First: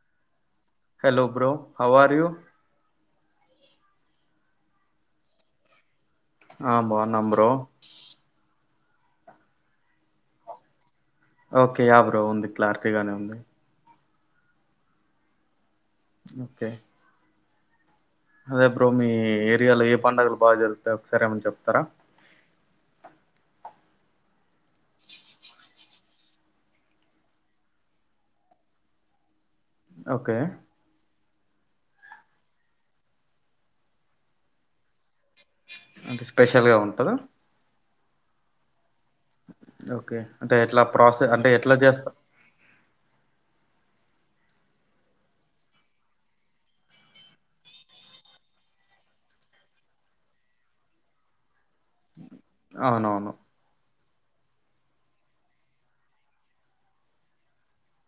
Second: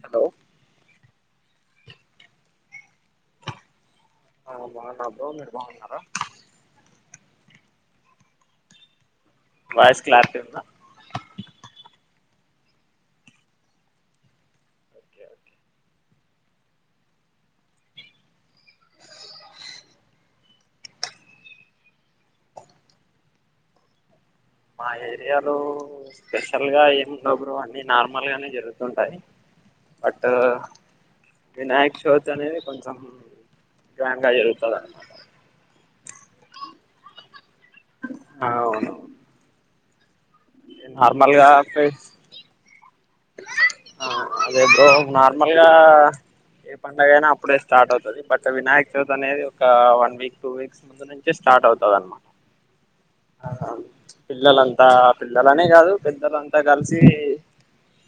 Hello hello bro how are you ఆ బాగున్నా bro మీరు బాగున్నారా హా బాన్నాం బ్రో వాయిస్ క్లారిటీ ఉందా ఓకే యా బ్రో ఉంది క్లారిటీ గానే ఉంది ఓకే ఓకే. ఓకే అదే బ్రో మీ ఏరియాలో ఏ పండుగలు బాగా జరుగుతాయి ఒకసారి ఏమనా చెప్తరా. ఆ ఏరియాలో స్పెషల్ గా ఏమిండవ్ బ్రో అన్నీ నార్మల్ గానే జరుగుతుంటాయి అట్టు ఓకే వినాయక్ చవితి అనేది కొంచెం గ్రాండ్ గా జరుగుతది అన్నమాట అంటే స్పెషల్ గా ఉంటదా హా అవును అవున్ ఓకే అంటే ఎట్లా ప్రాసెస్ అంటే గా ఎట్లా ఫెస్ చేస్తార్ ఆ అదే బ్రో నార్మల్ గా ఏ పండగ అయినా అప్పుడే స్టార్ట్ అవుతుది, బట్ వినాయక చవితి అనేది ఒక వన్ వీక్ టూ వీక్స్ ముందు నుంచే స్టార్ట్ అవు అవును అవును పిల్లలంతా పిల్లలనే కాదు పెద్దలంతా కలిసి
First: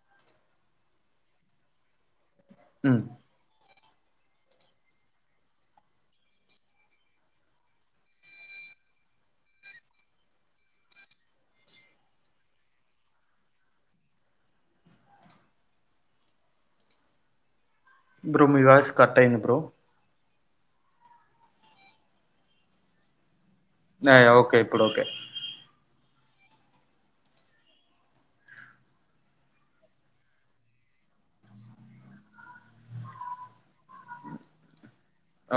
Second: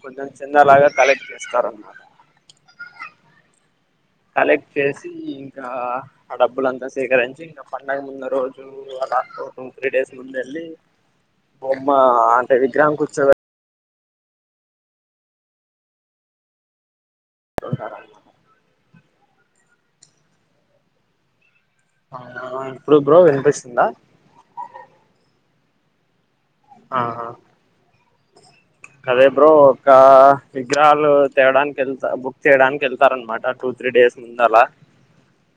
కొంచెం చిన్న లాగా తలెకి చేస్తారు అన్నమాట మ్మ్ కలెక్ట్ చేసి ఇంకా ఆ డబ్బులంతా సేకరించి ఇంకా పండగ ముందు రోజు అలా టూ త్రీ డేస్ ముందు వెళ్ళి బొమ్మ అంటే విగ్రహం కూర్చొ బ్రో మీ వాయిస్ కట్ అయింది బ్రో అవునా ఇప్పుడు బ్రో ఇనిపిస్ యా ఓకే ఇప్పుడు ఓకే అదే బ్రో ఒక విగ్రహాలు తేవడానికి వెళ్తా బుక్ చేయడానికి వెళ్తారు అనమాట టూ త్రీ డేస్ ముందు అలా,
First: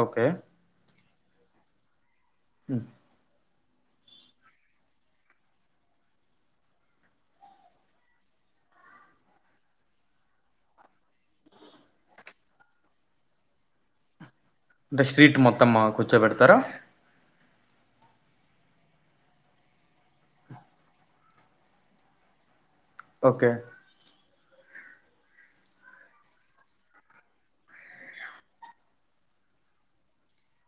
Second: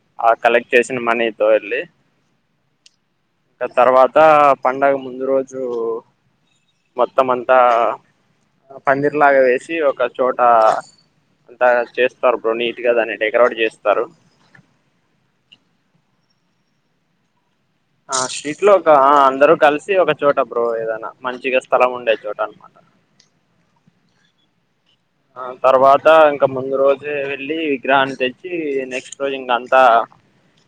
ఓకే ఆ కలెక్ట్ చేసి చ్చిన మనీతో వెళ్ళి ఉహ్ ఇంగ తర్వాత పడుగ ముందు రోజు మొత్తం అంతా పందిర్ లాగా వేసి ఒక చోట అంతా చేస్తారు బ్రో నీట్గా దాన్ని డెకరేట్ చేస్తారు. అంటే స్ట్రీట్ మొత్తమ్ కూర్చోబెడతారా ఆ షీట్ లో ఒక అందరూ కలిసి ఒక చోట బ్రో ఏదనా మంచిగా స్థలం ఉండే చోట అనమాట. ఓకే ఆ తర్వాత ఇంకా ముందు రోజే వెళ్ళి విగ్రహాన్ని తెచ్చి నెక్స్ట్ రోజు ఇంక అంతా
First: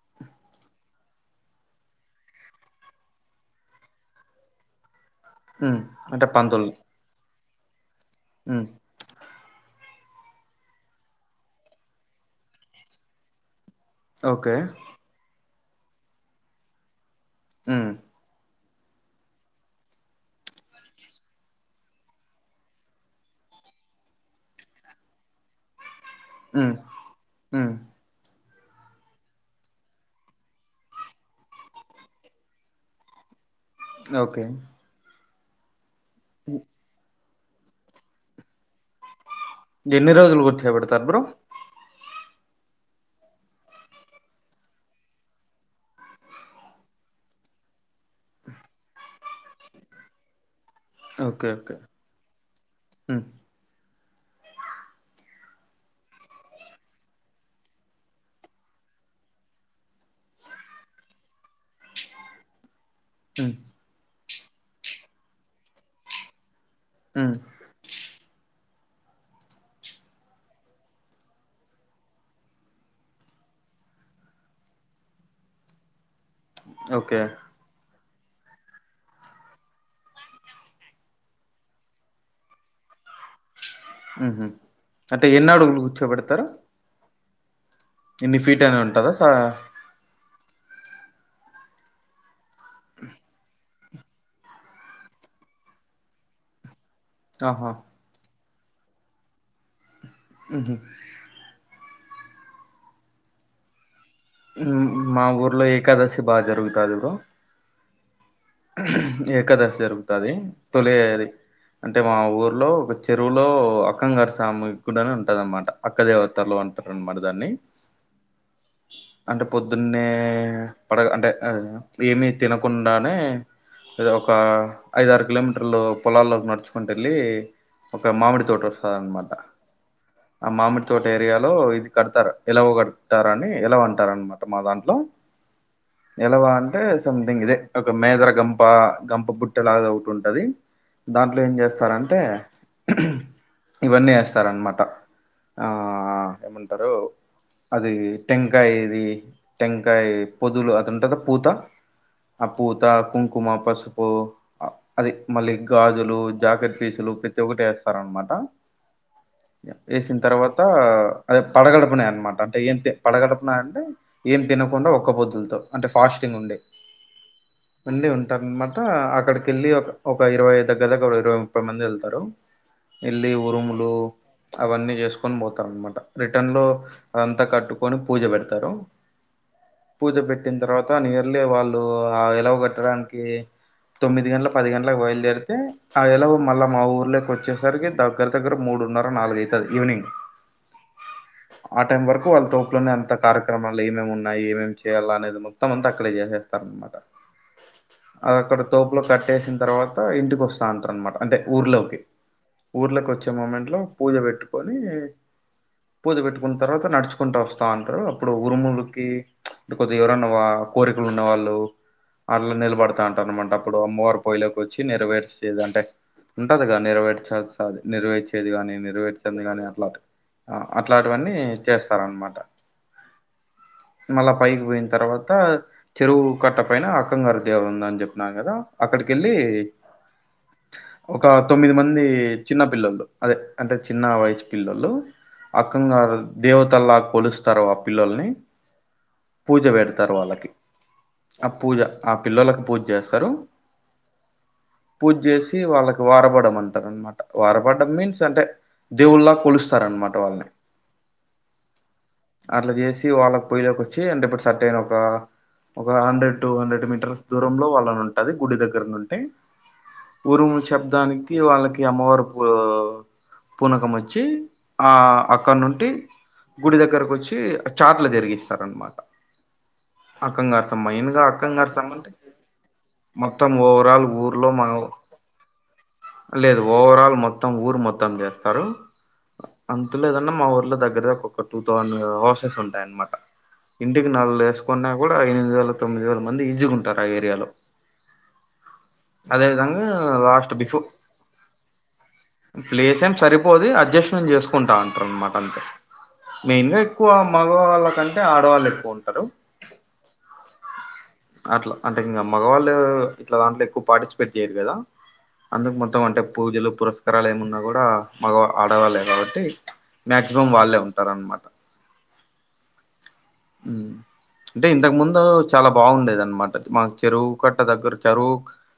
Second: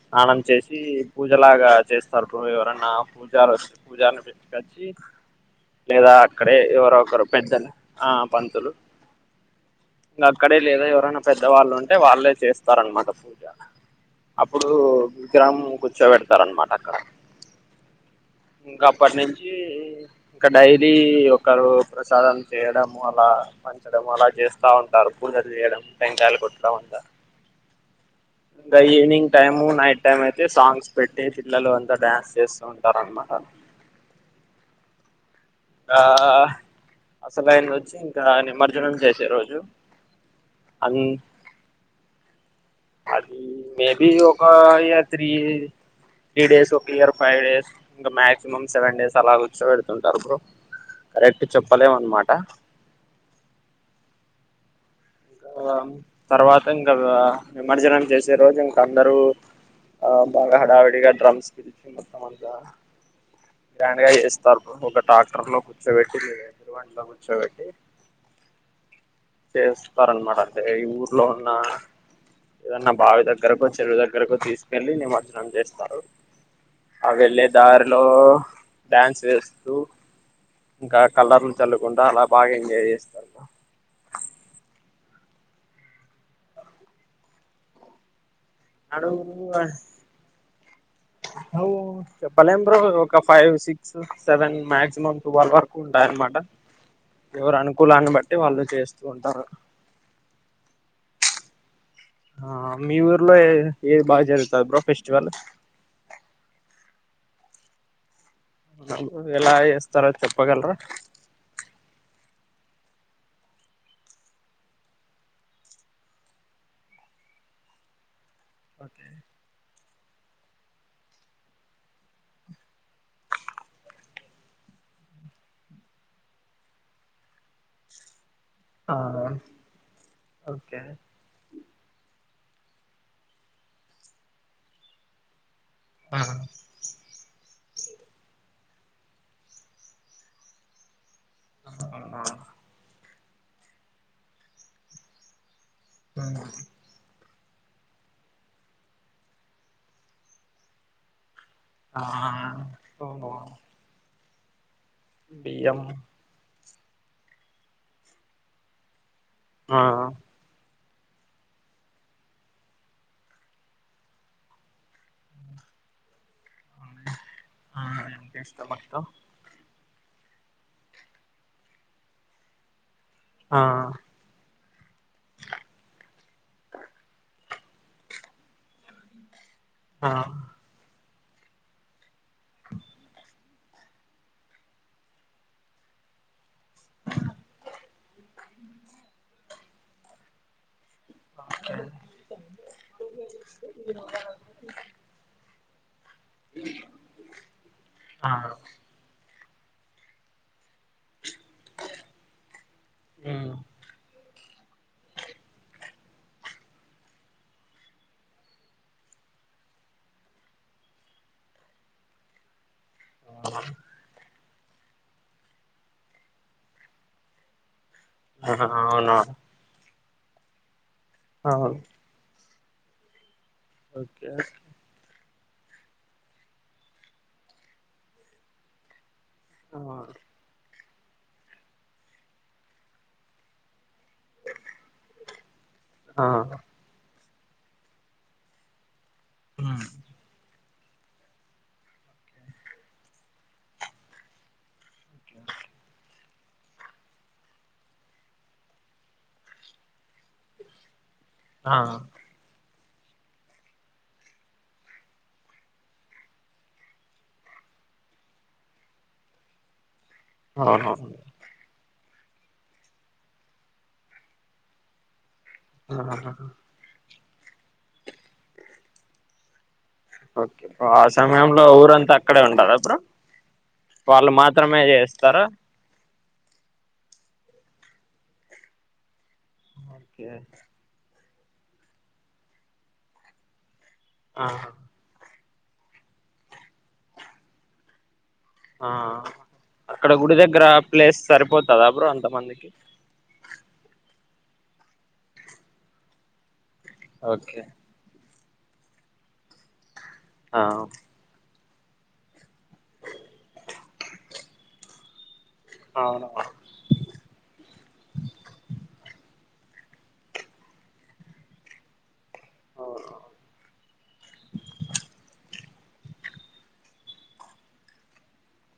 స్నానం చేసి పూజలాగా చేస్తారు బ్రో ఎవరన్నా పూజ వస్ పూజారిని పిల్చుకొచ్చి. ఉమ్. లేదా అంటే అక్కడే పంతులు ఎవరో ఒకరు పెద్దల్ ఆ ఉమ్. పంతులు ఇంక అక్కడే లేదా ఎవరైనా పెద్దవాళ్ళు ఉంటే వాళ్ళే చేస్తారనమాట పూజ ఓకే అప్పుడు గ్రామ్ కూర్చోబెడతారు అనమాట అక్కడ ఆ ఇంకా అప్పటి నుంచి ఇంకా డైలీ ఒకరు ప్రసాదం చేయడం అలా పంచ ం అలా చేస్తా ఉంటారు పూజలు చేయడం టెకాయాల ఉమ్. కొట్టడం అట్లా ఉమ్. ఇంకా ఈవినింగ్ టైము నైట్ టైం అయితే సాంగ్స్ పెట్టి పిల్లలు అంతా డ్యాన్స్ చేస్తూ ఉంటారు అనమాట ఓకే ఆ అసలుైనది వచ్చి ఇంకా నిమజ్జనం చేసే రోజు ఎన్ని రోజులు కూర్చో అన్ పెడతారు బ్రో అది మేబి ఒక ఇయర్ త్రీ త్రీ డేస్ ఒక ఇయర్ ఫైవ్ డేస్ ఇంకా మాక్సిమం సెవెన్ డేస్ అలా కూర్చో పెడుతుంటారు బ్రో కరెక్ట్ ఓకే ఓకే చెప్పలేమన్నమాట ఉమ్, ఇంకా తర్వాత ఇంకా విమజ్జనం చేసే రోజు ఇంక అందరుూ ఆ బాగా హడావిడిగా డ్రమ్స్ పిలిచి మొత్తం అంతా ఉమ్, గ్రాండ్ గా చెస్ తర్ ఒక ట్రాక్టర్ లో కూర్చోబెట్టి [unintelligible] ఉమ్, కూర్చోబట్టి చెస్ తారన్నమాట అంటే ఈ ఊర్లో ఉన్న ఏదన్నా బావి దగ్గరకో చెరువు దగ్గరకో తీసుకెళ్ళి నిమజ్జనం చేస్తారు ఆ ఓకే వెళ్ళే దారి లో డ్యాన్స్ వేస్తూ ఇంకా కలర్లు చల్లకుంటా అలా బాగా ఎంజాయ్ చేస్తరూ ఉహ అంటే ఎన్ని అడుగులు కూర్చోబెడతారు ఇన్ని ఫీట్ అని ఉంటందా అ చెప్ప పాలెం బ్రో ఒక five six seven maximum twelve వరకు ఉంటాయి అన్నమాట ఎవరు ఆహా అనుకూలాన్ని బట్ అే వాళ్ళు చేస్తూ ఉంటారు అ ఆ మీ ఊర్లో ఏది బాగా జరుగుతది బ్రో మా ఫెస్టివల్ ఊర్లో ఏకాదశి బాగా జరుగుతాది బ్రో ఎలా ఏకాదశ చేస్తారో జరుగుతాది చెప్పగలరా తొలి అంటే మా ఊరు లో ఒక చెరువులో అక్కంగారు స్వామి కూడా ఉంటద అనమాట అక్క దేవతలో ఉంటారు అనమాట దాన్ని ఓకే ద్దున్నే పడ అంటే ఏమి తినకుండానే ద ఒక ఐద ఆరు కిలోమీటర్లు పొలాల్లోకి నడుచుకుంటెల్లి ఒక మామిడి తోట వస్తది ఆ అనమాట ఆ ఓకే మామిడి తోట ఏరియాలో ఇది కడతారు ఎలవు కడతారని ఎలవు అంటారనమాట మా దాంట్లో ఆ ఎలవ అంటే సమంతింగ్ ఇదే ఒక మేదర్ గంప గంప బుట్ట లాగా ఒకటి ఉంటది దాంట్లో ఏం చేస్తారంటే అవునా ఇవన్నీ ఏస్తరన్నమాట ఆ ఏమంటారు అదీ టెంకాయది టెంకాయ్ పొదులు అది ఉంటది పూత ఆ ఆపూత కుం అవును కుమ పసుపు ఆ అది మళ్ళీ బియ్యం గాజులు జాకెట్ ఫీసులు ప్రతి ఒక్కటి ఏస్తారనమాట ఆ వేసిన తర్వాతా అదే పడగడుపునే అనమాట అంటే ఏం తి పడగడుపునా అంటే ఏం తినకుండా ఒక్క పొద్దులతో అంటే ఫాస్టింగ్ ఉండి అ రనమాట అక్కడికెళ్ళి ఒక ఒక ఇరవై దగ్గర దగ్గర ఒక ఇరవై ముప్పై మంది ఎళ్తారు ఎల్లి ఆ ఉరుములు అవన్నీ చేసుకొని పోతారన్నమాట రిటర్న్ లో అదంతా కట్టుకు కొని పూజ పెడతారు ఆ పూజ పెట్టిన తర్వాత నీర్ వెళ్ళే వాళ్ళు ఆ వ్ కట్టడానికి తొమ్మిది గంటల పది గంటలకు బయలుదేరితే ఆ ఎలవు మళ్ళీ మా ఊర్లోకి వచ్చేసరికి దగ్గర దగ్గర మూడున్నర నాలుగై ఈవినింగ్ ఆ టైం వరకు వాళ్ళ తోపులోనే అంత కార్యక్రమాలు ఏమేమి ఉన్నాయ్ ఏమేమి చేయాల అనేది ము త మంత క్కడే చేసేస్తామనమాట ఆ అది అక్కడ తోపులో క కట్టేసిన తర్వాత ఇంటికొస్తాంటరనమాట అంటే ఊర్లోకి ఊర్లకొచ్చే ఉమ్ మూమెంట్లో పూజ పెట్టుకొనీ పూజ పెట్టుకున్న తర్వాత నడుచుకుంటా వస్తాంటారు అప్పుడు ఉరుములకి ప్చ్ కొద్ది ఎవరన్నా కోరికలు ఉన్న వాళ్ళు అట్ల నిల్ పడతా అంటారనమాట అప్పుడూ అమ్మవారు పోయెలె వచ్చి నెరవేర్చేది అంటే ఉంటదిగా నెరవేర్చాల్సాది నెర్వేర్చేది ఆ గాని అవునా నివేర్తంది కాని అట్లా ఆ అట్లాటివన్నీ అవును చేస్తారన్నమాట ఓకే మల్ల పైకి పోయిన తర్వాత్ చెరువు కట్ట పైన అక్కంగారు ఉందని చెప్పినా కదా అక్కడిక్ కెల్లి ఆ ఒక తొమ్మిది మంది చిన్నపిల్లలు అదే అంటే చిన్న వయస్సు పిల్లలు అక్కంగారు ఆ దేవతలా కొలుస్ తారు ఆ పిల్లలని పూజ పెడతారు వాళ్ళకి అ పూజ ఆ పిల్లలకు పూజ చేస్తారు పూజ చేసి వాళ్ళకి వారపడం మంటారనమాట వారపడం మీన్స్ అంటే దేవుళ్ళా కొలుస్తారనమాట వాళ్ళని ఆ అట్లా చేసి వాళ్ళకి పొయ్యలోకి వచ్చి అంటే సర్టెన్ ఒక హండ్రెడ్ టుహండ్రెడ్ మి టర్ దూరంలో వాళ్ళని ఉంటది గుడి దగ్గర నుంటే ఉరుము అవునవును శబ్దానికి వాళ్ళక్ కి అమ్మవారు పు పునకం వచ్చి అక్కడ నుంటి ఆహా గుడి దగ్గరకొచ్చి ఆ చాట్ల జెరిగిస్తారన్నమాట ఓకే ఆ సమయంలో అంటే ఊరంతా అక్కడే ఉంటరా అప్పుడు మొత్తం ఓవరాల్ వాళ్ళు ఊర్లో మాత్రమే మనం చేస్తారా లేదు ఓవరాల్ మొత్తం ఊరు మొత్తం చేస్తారు అంతు ఓకే లేదన్నా మా ఊర్లో దగ్గర దగ్గర ఒక్ టూథౌసండ్ హౌసెస్ ఉంటాయి అన్నమాట ఇంటికి నలుగురు ఆ వేసుకున్నా కూడా ఎనిది వేలు తొమ్మిది వేల మంది ఈసీగుంటారు ఆ ఏరియాలో ఆ అదే విధంగా అక్కడ గుడి లాస్ట్ దగ్గర బిఫోర్ ప్లేస్ సరిపోతదా బ్రో అంతమందికి ప్లేస్ ఏం సరిపోది అడ్జస్ట్మెంట్ చేసు కుంటా ఉంటారు అనమాట అంతే మెయిన్ గా ఎక్కువ మగ ఓకే వాళ్ళ కంటే అంటే ఆడవాళ్ళు ఎక్కువ ఉంటారు ఆ అట్లా అంటే ఇంకా మగవాళ్ళు ఇట్లా దాంట్లో ఎక్కువ పార్టిసిపేట్ చెయ్యరు కదా అందుకు మొత్తం అంటే అవును ఆ పూజలు పురస్కారాలు ఏమున్నా కూడా మగ ఆడవాళ్ళే కాబట్టి మాక్సిమం వాళ్ళే ఉంటార్ అన్నమాట అంటే ఇంతకు ముందు చాలా బాగుండేది అనమాట అది మాకు చెరువు కట్ట దగ్గర చెరువు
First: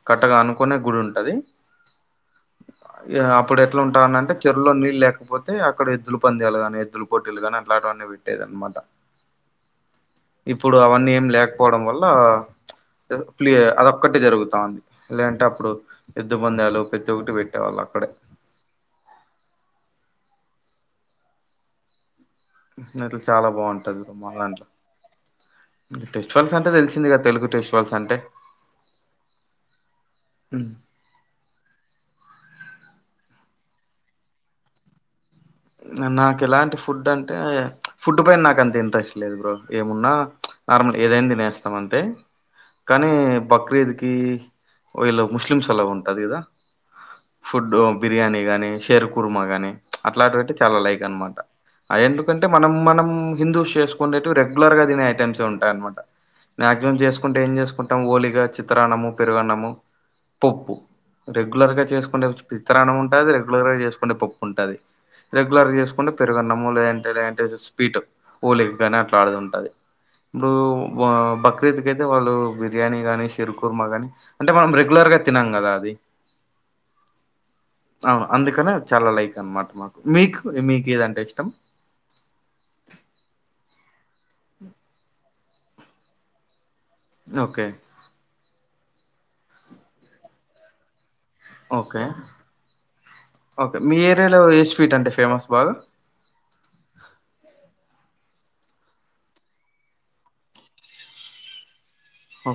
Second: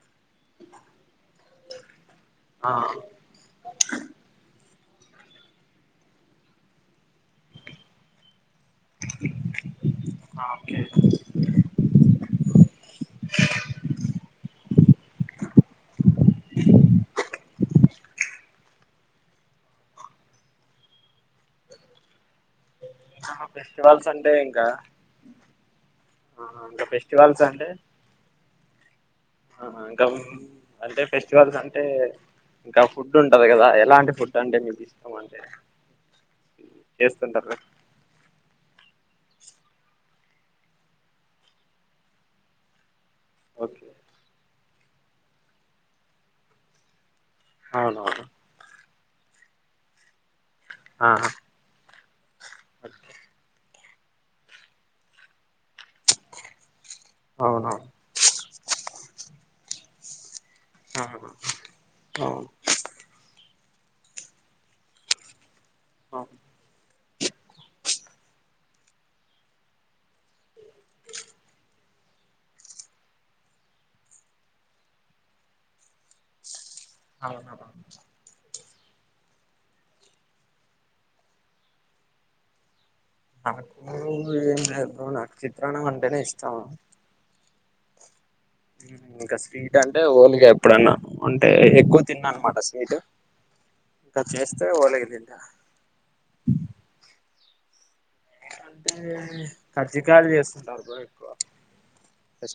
కట్టగా అనుకునే గుడి ఉ ఆ! అప్పుడు ఎట్లా ఉంటాంటే చెరలో నీ లేకపోతే అక్కడ ఎద్దులు పంద్యాలు కాని ఎద్దులు కోట్లు కాని అట్లాంటివన్నీ పెట్టేదని అమాట ఇప్పుడు ఓకే అవన్నీ ఏం లేక వల్ ప్ అదొక్కటిే జరుగుతాం లేంటే అప్పుడు పెద్ద్దబందాలు పెతి ఒకక్కటి పెట్టి ా అక్కడ ఇట్లా ంకా చాలా బాగుంటది ఫెస్టివల్స్ మా అంటే ఇంకా దాంట్లో. ఫెస్టివల్స్ అంటే ఇంకా తెలిసిందిగా ఫెస్టివల్స్ తెలుగు అంటే ఫెస్టివల్స్ అంటే. ఇంకా హ్మ్. అంటే ఫెస్టివల్స్ అంటే ఇంకా ఫుడ్ ఉంటంది కదా ఎలాంటి ఫుడ్ అంటే మీకు ఇష్టం అంటే నాకు ఎలాంటి ఫుడ్ అంటే చేస్తుంటారు కదా ఫుడ్ ఇడు పైన నాకు అంత ఇంట్రెస్ట్ లేదు బ్రో ఏమున్నా నార్మల్ ఏదైనా తినేస్తాం అంతే కానీ ఓకే బక్రీద్కిి ఓ ఇలా ముస్లిమ్స్ ఎలా ఉంటది ఇదా ఫుడ్ అవునవును బిర్యానీ గాని షేర్కు కురు మగానే అ ఫ్లాట్టి చాలా లైక్ ఆ అనమాట అయంట అంటే మనం మనం హిందూస్ చేసుకు ేటు రెగ్యులర్గాిన ఐటమ్స్ ఉంటాయ అన్నమాట నా ం చేసుకుంటే ఏం అవునవును చేసుకుంటాం ఓలిగా చిత్రానము పెరుగన్నము పప్పు ఆ, అవును రెగ్యులర్ గా చేసుకుంటే పిత్తానం ఉంటుది ర [inaudible] చేసుకుంటే పప్పు ఉంటుది రె రెగులర్గా చేసుకుంటే అవును పెరుగనమ్ము లేదం లేలేంటే స్పీట్ ఓలికి కానీ అట్లాడిది ఉంటాది ఇప్పుడు బక్రీద్కి అయితే వాళ్ళు బిర్యానీ గాని సిరు కుర్మ కానీ అంటే మనం రెగ్యులర్గా తినం కదా అది అ అవును అందుకనే చాలా లైక్ అనమాట మాకు మీకు మీకేదంటే ఇష్టం ఉమ్ ఏంలేద్ బ్రో నాకు చిత్రాణమంటేనే ఇష్టం ఓకే ఇంకా స్వీట్ అంటే ఓలిగా ఎప్పుడన్నా ఉంటే ఎక్కువ ఓకే తిన్ననమాట స్వీట్ ఓకే మీ ఇంక ఏరియాలో ఏ చేస్తే స్వీట్ ఓలిగి అంటే తింటా ఫేమస్ బాగా అంటే కజ్జికాయలు చేస్తుంటారు బ్రో ఎక్కువ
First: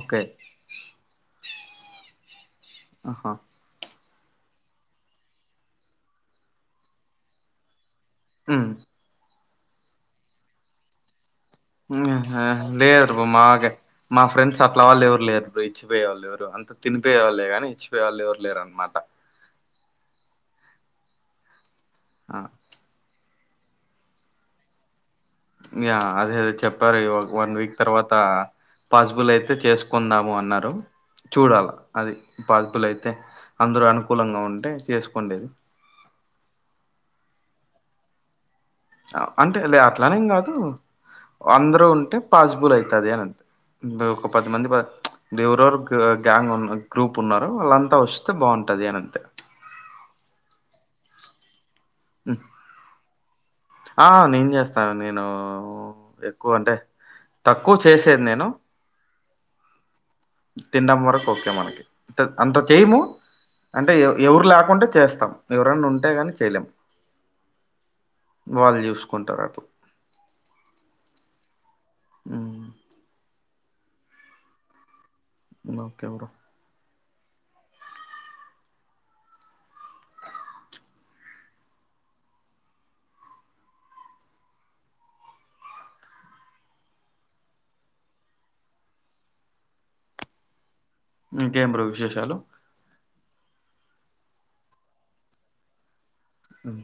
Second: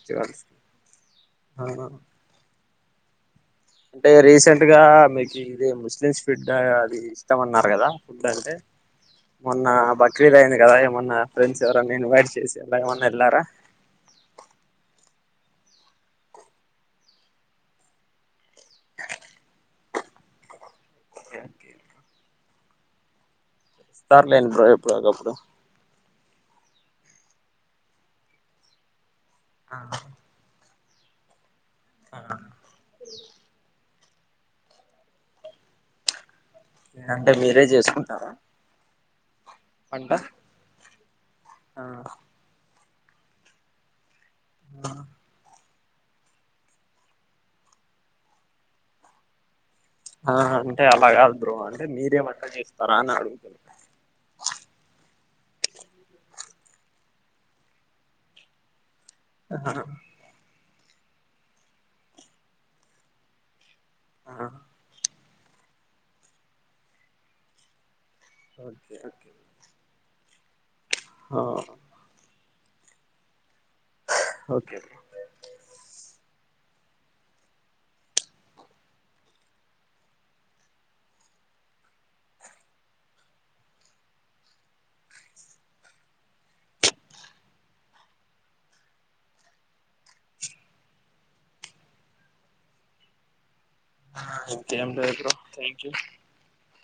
ఓకే ఆ ఆహా అంటే రీసెంట్ గా మీకు ఇది ముస్లిమ్స్ ఫిడ్ గా అది ఇష్టమన్నారు కదా ఫుడ్డంటే ఉమ్. మొన్న బక్రీదయింది కదా ఏమన్న ఉమ్ లేదు బా మాగే మా ఫ్రెండ్స్ అట్లా వాళ్ళు ఎవరు లేరు ఎప్పుడు ఇచ్చిపోయే వాళ్ళు ఎవరు అంతా తినిపోయే వాళ్ళే గాని ఇచ్చిపోయ వాళ్ళు ఎవరు లేరనమాట [inaudible] ఆ ఇస్తార్లేండి బ్రో ఎప్పుడో ఒకప్పు యా అదే అదే చెప్పారు ఈ వన్ వీక్ తర్వాత పాస్ గులయితే చేసుకుందాము అన్నారు చూడాల అది పాద్బులైయితే అందరు అను కులంగా ఉంటే చేసుకోండేది లేంటే మీరే చేసుకుంటారా అవ్ అంటే లే వంట అట్లానేం కాదు ఆ అందరూ ఉంటే పాజిబుల్ ఐతది అనంతే బ్రో పది మంది ప దేవురరు గ్యాంగ్ ఉ గ్రూప్ ఉన్నారు వాళ్ళంతా వస్తే బాగుంటుంది అని అంతే ఆ అంటే అలా కాదు బ్రో అని మీరే మ్ వంట చేస్తారా అడుగుతున్నా ఆ నేను చేస్తా నేను తక్కువ అంటే తక్కువ చేసేది నేను అహ తినడం వరకు ఓకే మనకి అంటే అంత చేయము అంటే ఎవరు ఆ లేకుంటే చేస్తాం ఎవరన్నా ఉంటే కానీ చేయలేము వాళ్ళు ఓకే చూసుకుంటారు అటు వో హ్మ్ ఓకే ఓకే బ్రో ఇంకేం బ్రో విశేషాలు ఆ ఇంకేం లేదు బ్రో థాంక్యూ మ్మ్